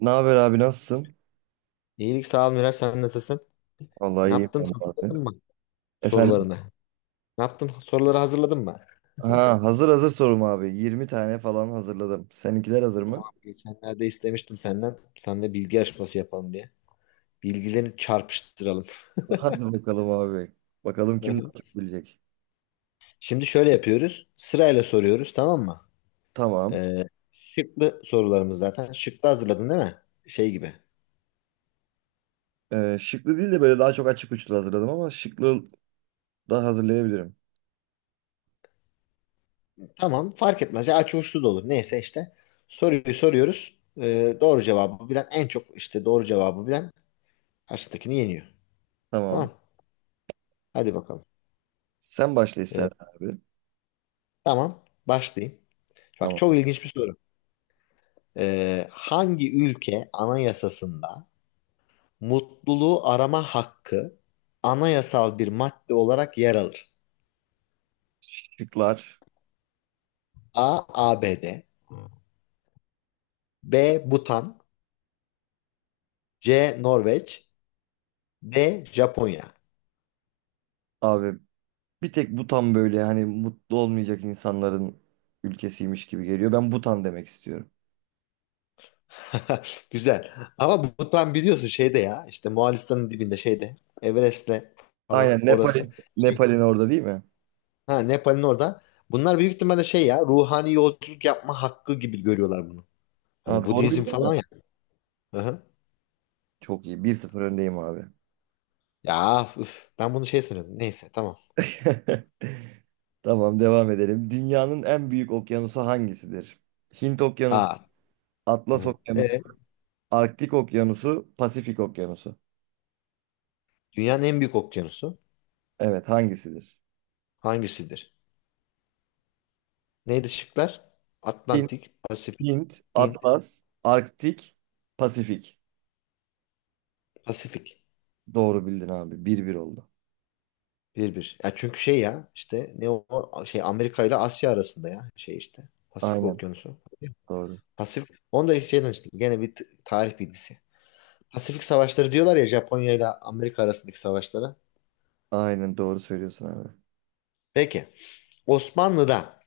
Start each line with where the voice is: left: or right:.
right: Ne haber abi, nasılsın?
left: İyilik sağ ol Miraç sen nasılsın?
right: Vallahi
left: Ne
right: iyiyim
left: yaptın
right: ben de abi.
left: hazırladın mı
right: Efendim?
left: sorularını? Ne yaptın soruları hazırladın mı?
right: Ha, hazır sorum abi. 20 tane falan hazırladım. Seninkiler hazır mı?
left: Tamam geçenlerde istemiştim senden. Sen de bilgi yarışması yapalım diye. Bilgilerini çarpıştıralım.
right: Hadi bakalım abi. Bakalım
left: Hı
right: kim
left: hı.
right: daha çok bilecek.
left: Şimdi şöyle yapıyoruz. Sırayla soruyoruz tamam mı?
right: Tamam.
left: Ee, şıklı sorularımız zaten. Şıklı hazırladın değil mi? Şey gibi.
right: Şıklı değil de böyle daha çok açık uçlu hazırladım ama şıklı da hazırlayabilirim.
left: Tamam fark etmez. Ya açı uçlu da olur. Neyse işte. Soruyu soruyoruz. Doğru cevabı bilen en çok işte doğru cevabı bilen karşıdakini yeniyor.
right: Tamam.
left: Tamam. Hadi bakalım.
right: Sen başla
left: Ee,
right: istersen abi.
left: Tamam, başlayayım. Bak
right: Tamam.
left: çok ilginç bir soru. Hangi ülke anayasasında mutluluğu arama hakkı anayasal bir madde olarak yer alır?
right: Şıklar.
left: A. ABD B. Butan C. Norveç D. Japonya
right: Abi, bir tek Butan böyle hani mutlu olmayacak insanların ülkesiymiş gibi geliyor. Ben Butan demek istiyorum.
left: Güzel. Ama Butan biliyorsun şeyde ya işte Moğolistan'ın dibinde şeyde Everest'le falan
right: Aynen,
left: orası.
right: Nepal'in
left: Şey,
right: Nepal'in orada değil mi?
left: ha, Nepal'in orada. Bunlar büyük ihtimalle şey ya ruhani yolculuk yapma hakkı gibi görüyorlar bunu.
right: Ha,
left: Hani
right: doğru
left: Budizm
right: bildim mi?
left: falan ya. Aha.
right: Çok iyi. 1-0 öndeyim abi.
left: Ya üf, ben bunu şey sanıyordum. Neyse tamam.
right: Tamam, devam edelim. Dünyanın en büyük okyanusu hangisidir? Hint Okyanusu,
left: Aa.
right: Atlas
left: Hı.
right: Okyanusu,
left: Evet.
right: Arktik Okyanusu, Pasifik Okyanusu.
left: Dünyanın en büyük okyanusu
right: Evet, hangisidir?
left: hangisidir? Neydi şıklar?
right: Hint,
left: Atlantik, Pasifik,
right: Hint,
left: Hint,
right: Atlas, Arktik, Pasifik.
left: Pasifik.
right: Doğru bildin abi. 1-1 oldu.
left: Bir bir. Ya çünkü şey ya işte ne o şey Amerika ile Asya arasında ya şey işte Pasifik
right: Aynen
left: Okyanusu.
right: doğru.
left: Pasifik. Onu da şeyden işte gene bir tarih bilgisi. Pasifik Savaşları diyorlar ya Japonya ile Amerika arasındaki savaşlara.
right: Aynen doğru söylüyorsun abi.
left: Peki. Osmanlı'da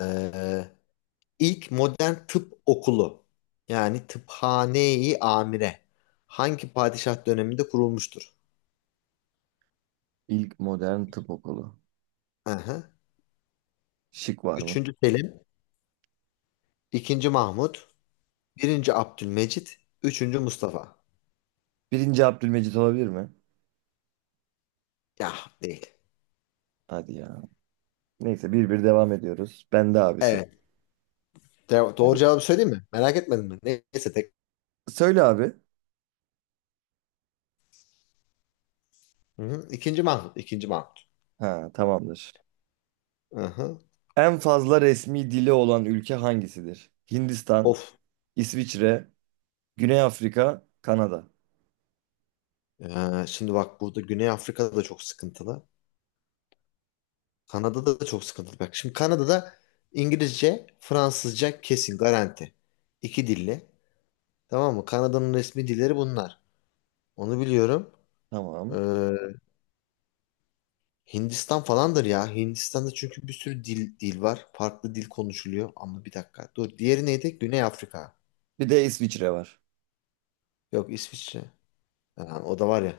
left: eee, İlk modern tıp okulu yani tıphane-i amire hangi padişah döneminde kurulmuştur?
right: İlk modern tıp okulu.
left: Aha.
right: Şık var mı?
left: Üçüncü Selim, ikinci Mahmut, birinci Abdülmecit, üçüncü Mustafa.
right: Birinci Abdülmecit olabilir mi?
left: Ya değil.
right: Hadi ya. Neyse, 1-1 devam ediyoruz. Ben de abi sıra.
left: Evet. Doğru cevabı söyleyeyim mi? Merak etmedin mi? Neyse tek.
right: Söyle abi.
left: Hı hı. İkinci Mahmut, ikinci Mahmut.
right: Ha, tamamdır.
left: Aha.
right: En fazla resmi dili olan ülke hangisidir? Hindistan,
left: Of.
right: İsviçre, Güney Afrika, Kanada.
left: Şimdi bak burada Güney Afrika'da da çok sıkıntılı. Kanada'da da çok sıkıntılı. Bak şimdi Kanada'da İngilizce, Fransızca kesin garanti. İki dilli. Tamam mı? Kanada'nın resmi dilleri bunlar. Onu biliyorum. Ee,
right: Tamam.
left: Hindistan falandır ya. Hindistan'da çünkü bir sürü dil var. Farklı dil konuşuluyor. Ama bir dakika. Dur. Diğeri neydi? Güney Afrika.
right: Bir de İsviçre var.
left: Yok İsviçre. Ha, o da var ya.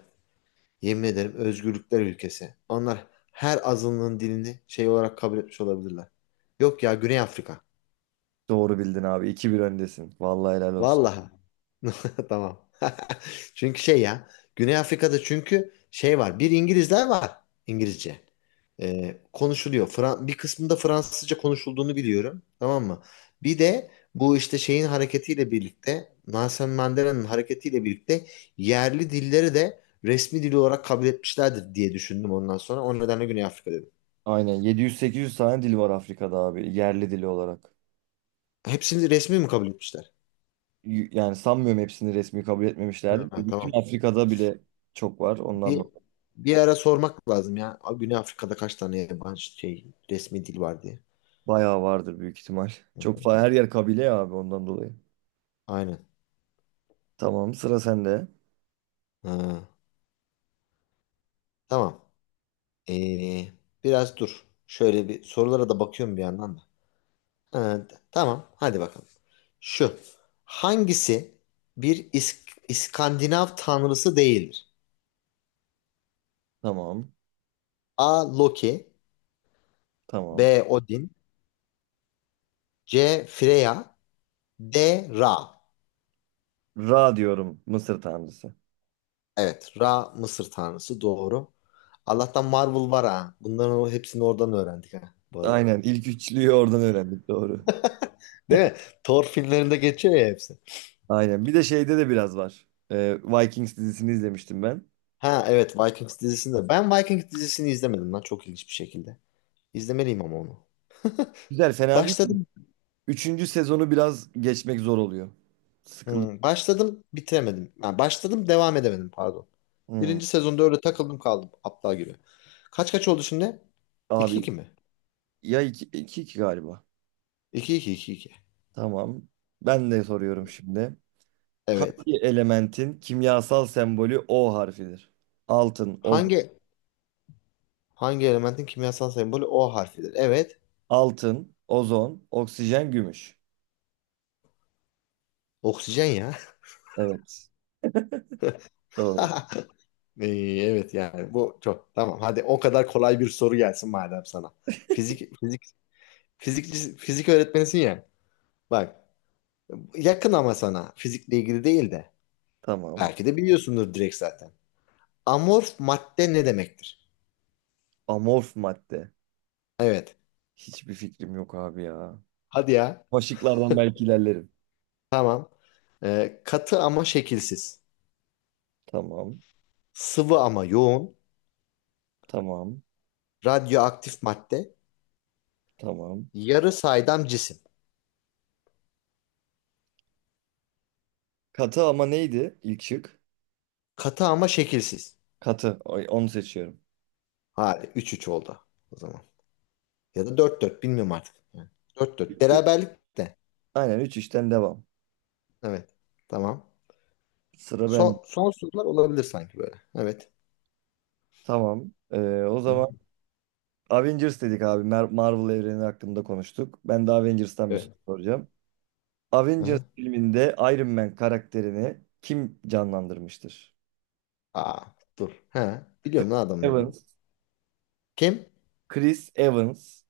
left: Yemin ederim özgürlükler ülkesi. Onlar her azınlığın dilini şey olarak kabul etmiş olabilirler. Yok ya Güney Afrika.
right: Doğru bildin abi. 2-1 öndesin. Vallahi helal olsun.
left: Vallahi. Tamam. Çünkü şey ya Güney Afrika'da çünkü şey var. Bir İngilizler var. İngilizce. Konuşuluyor. Bir kısmında Fransızca konuşulduğunu biliyorum. Tamam mı? Bir de bu işte şeyin hareketiyle birlikte Nelson Mandela'nın hareketiyle birlikte yerli dilleri de resmi dil olarak kabul etmişlerdir diye düşündüm ondan sonra. O nedenle Güney Afrika dedim.
right: Aynen, 700-800 tane dil var Afrika'da abi. Yerli dili olarak.
left: Hepsini resmi mi kabul etmişler?
right: Yani sanmıyorum hepsini resmi kabul
left: Ha.
right: etmemişlerdir.
left: Ha,
right: Bütün
left: tamam.
right: Afrika'da bile çok var. Ondan
left: Bir,
right: dolayı.
left: bir ara sormak lazım ya. Güney Afrika'da kaç tane yabancı şey resmi dil var diye.
right: Bayağı vardır büyük ihtimal.
left: Hı
right: Çok
left: hı.
right: her yer kabile ya abi, ondan dolayı.
left: Aynen.
right: Tamam, sıra sende.
left: Ha, tamam. Ee, biraz dur. Şöyle bir sorulara da bakıyorum bir yandan da. Ha, tamam. Hadi bakalım. Şu. Hangisi bir İskandinav tanrısı değildir?
right: Tamam.
left: A. Loki
right: Tamam.
left: B. Odin C. Freya D. Ra.
right: Ra diyorum, Mısır tanrısı.
left: Evet. Ra Mısır tanrısı. Doğru. Allah'tan Marvel var ha. Bunların hepsini oradan öğrendik ha. Bu arada.
right: Aynen, ilk üçlüyü oradan öğrendik, doğru.
left: Değil mi? Thor filmlerinde geçiyor ya hepsi.
right: Aynen, bir de şeyde de biraz var. Vikings dizisini izlemiştim ben.
left: Ha evet Vikings dizisinde. Ben Vikings dizisini izlemedim lan çok ilginç bir şekilde. İzlemeliyim ama onu.
right: Güzel, fena değil mi?
left: Başladım.
right: Üçüncü sezonu biraz geçmek zor oluyor. Sıkılıyor.
left: Başladım bitiremedim. Ha, başladım devam edemedim pardon.
right: Hmm.
left: Birinci sezonda öyle takıldım kaldım aptal gibi. Kaç kaç oldu şimdi?
right: Abi
left: 2 iki mi?
right: ya, iki, iki, iki galiba.
left: 2 iki iki iki.
right: Tamam. Ben de soruyorum şimdi.
left: Evet.
right: Hangi elementin kimyasal sembolü O harfidir? Altın, ozon,
left: Hangi hangi elementin kimyasal sembolü O harfidir? Evet.
right: altın, ozon, oksijen, gümüş.
left: Oksijen ya.
right: Evet. Doğru.
left: Ee, evet yani bu çok tamam. Hadi o kadar kolay bir soru gelsin madem sana. Fizik fizik fizik öğretmenisin ya. Bak yakın ama sana fizikle ilgili değil de
right: Tamam.
left: belki de biliyorsundur direkt zaten. Amorf madde ne demektir?
right: Amorf madde.
left: Evet.
right: Hiçbir fikrim yok abi ya.
left: Hadi ya.
right: Başlıklardan belki ilerlerim.
left: Tamam. Katı ama şekilsiz.
right: Tamam.
left: Sıvı ama yoğun.
right: Tamam.
left: Radyoaktif madde.
right: Tamam.
left: Yarı saydam cisim.
right: Katı ama neydi ilk şık?
left: Katı ama şekilsiz.
right: Katı. Ay, onu seçiyorum.
left: Hadi 3-3 oldu o zaman. Ya da 4-4 bilmiyorum artık. Yani 4-4.
right: Üç,
left: Beraberlik de.
right: aynen 3 işten devam.
left: Evet. Tamam.
right: Sıra ben.
left: Son sorular olabilir sanki böyle. Evet.
right: Tamam. O
left: Hı hı.
right: zaman Avengers dedik abi. Marvel evreni hakkında konuştuk. Ben de Avengers'tan bir soru
left: Evet.
right: soracağım.
left: Hı
right: Avengers
left: hı.
right: filminde Iron Man karakterini kim canlandırmıştır?
left: Aa dur. He.
right: Chris
left: Biliyorum ne adamın adı.
right: Evans.
left: Kim?
right: Chris Evans.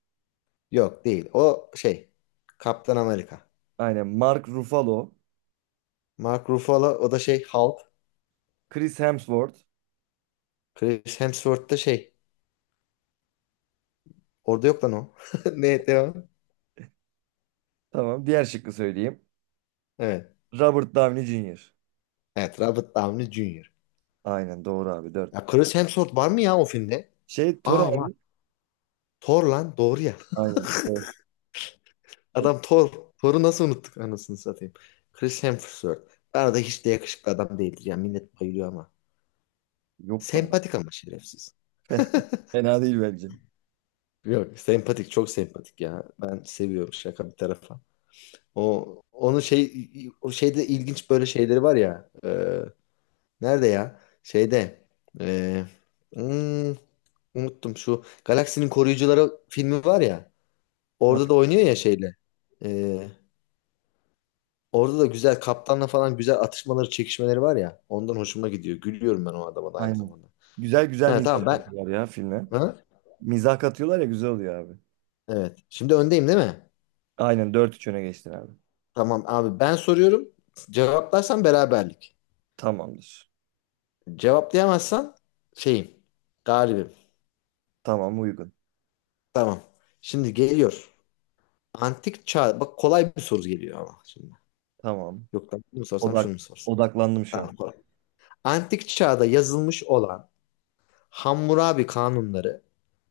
left: Yok değil. O şey. Kaptan Amerika.
right: Aynen. Mark Ruffalo.
left: Mark Ruffalo o da şey Hulk.
right: Chris Hemsworth.
left: Chris Hemsworth da şey. Orada yok lan o. Ne devam?
right: Tamam. Diğer şıkkı söyleyeyim.
left: Evet.
right: Robert Downey Jr.
left: Evet Robert Downey Jr.
right: Aynen doğru abi. Dört.
left: Ya Chris Hemsworth var mı ya o filmde?
right: Şey, Thor
left: Aa var.
right: abi.
left: Thor lan doğru ya.
right: Aynen, Thor.
left: Adam Thor. Thor'u nasıl unuttuk anasını satayım. Chris Hemsworth. Bana da hiç de yakışıklı adam değildir ya. Millet bayılıyor ama.
right: Yok be abi.
left: Sempatik ama şerefsiz.
right: Fena değil bence.
left: Yok sempatik çok sempatik ya. Ben seviyorum şaka bir tarafa. O onun şey o şeyde ilginç böyle şeyleri var ya. Nerede ya? Şeyde. e, hmm, unuttum şu Galaksinin Koruyucuları filmi var ya.
right: Ha,
left: Orada da oynuyor ya şeyle. E, orada da güzel kaptanla falan güzel atışmaları, çekişmeleri var ya. Ondan hoşuma gidiyor. Gülüyorum ben o adama da aynı
right: aynen.
left: zamanda.
right: Güzel güzel
left: Ha
right: mizah
left: tamam ben
right: katıyorlar ya filme.
left: ha?
right: Mizah katıyorlar ya, güzel oluyor abi.
left: Evet. Şimdi öndeyim değil mi?
right: Aynen, dört 3 öne geçtin abi.
left: Tamam abi ben soruyorum. Cevaplarsan beraberlik.
right: Tamamdır.
left: Cevaplayamazsan şeyim, galibim.
right: Tamam, uygun.
left: Tamam. Şimdi geliyor. Antik çağ. Bak kolay bir soru geliyor ama şimdi.
right: Tamam.
left: Yok lan bunu mu sorsam şunu
right: Odak,
left: mu sorsam?
right: Odaklandım şu an.
left: Tamam kolay. Antik çağda yazılmış olan Hammurabi kanunları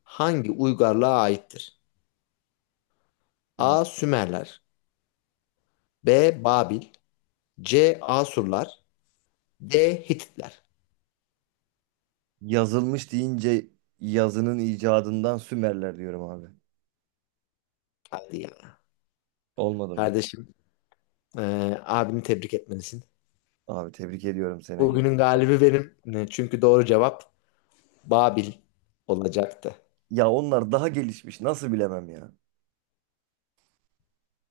left: hangi uygarlığa aittir?
right: Hı.
left: A. Sümerler B. Babil C. Asurlar D. Hititler.
right: Yazılmış deyince, yazının icadından, Sümerler diyorum abi.
left: Hadi ya.
right: Olmadı mı?
left: Kardeşim, abini tebrik etmelisin.
right: Abi, tebrik ediyorum seni.
left: Bugünün galibi benim. Çünkü doğru cevap Babil olacaktı.
right: Ya onlar daha gelişmiş. Nasıl bilemem ya?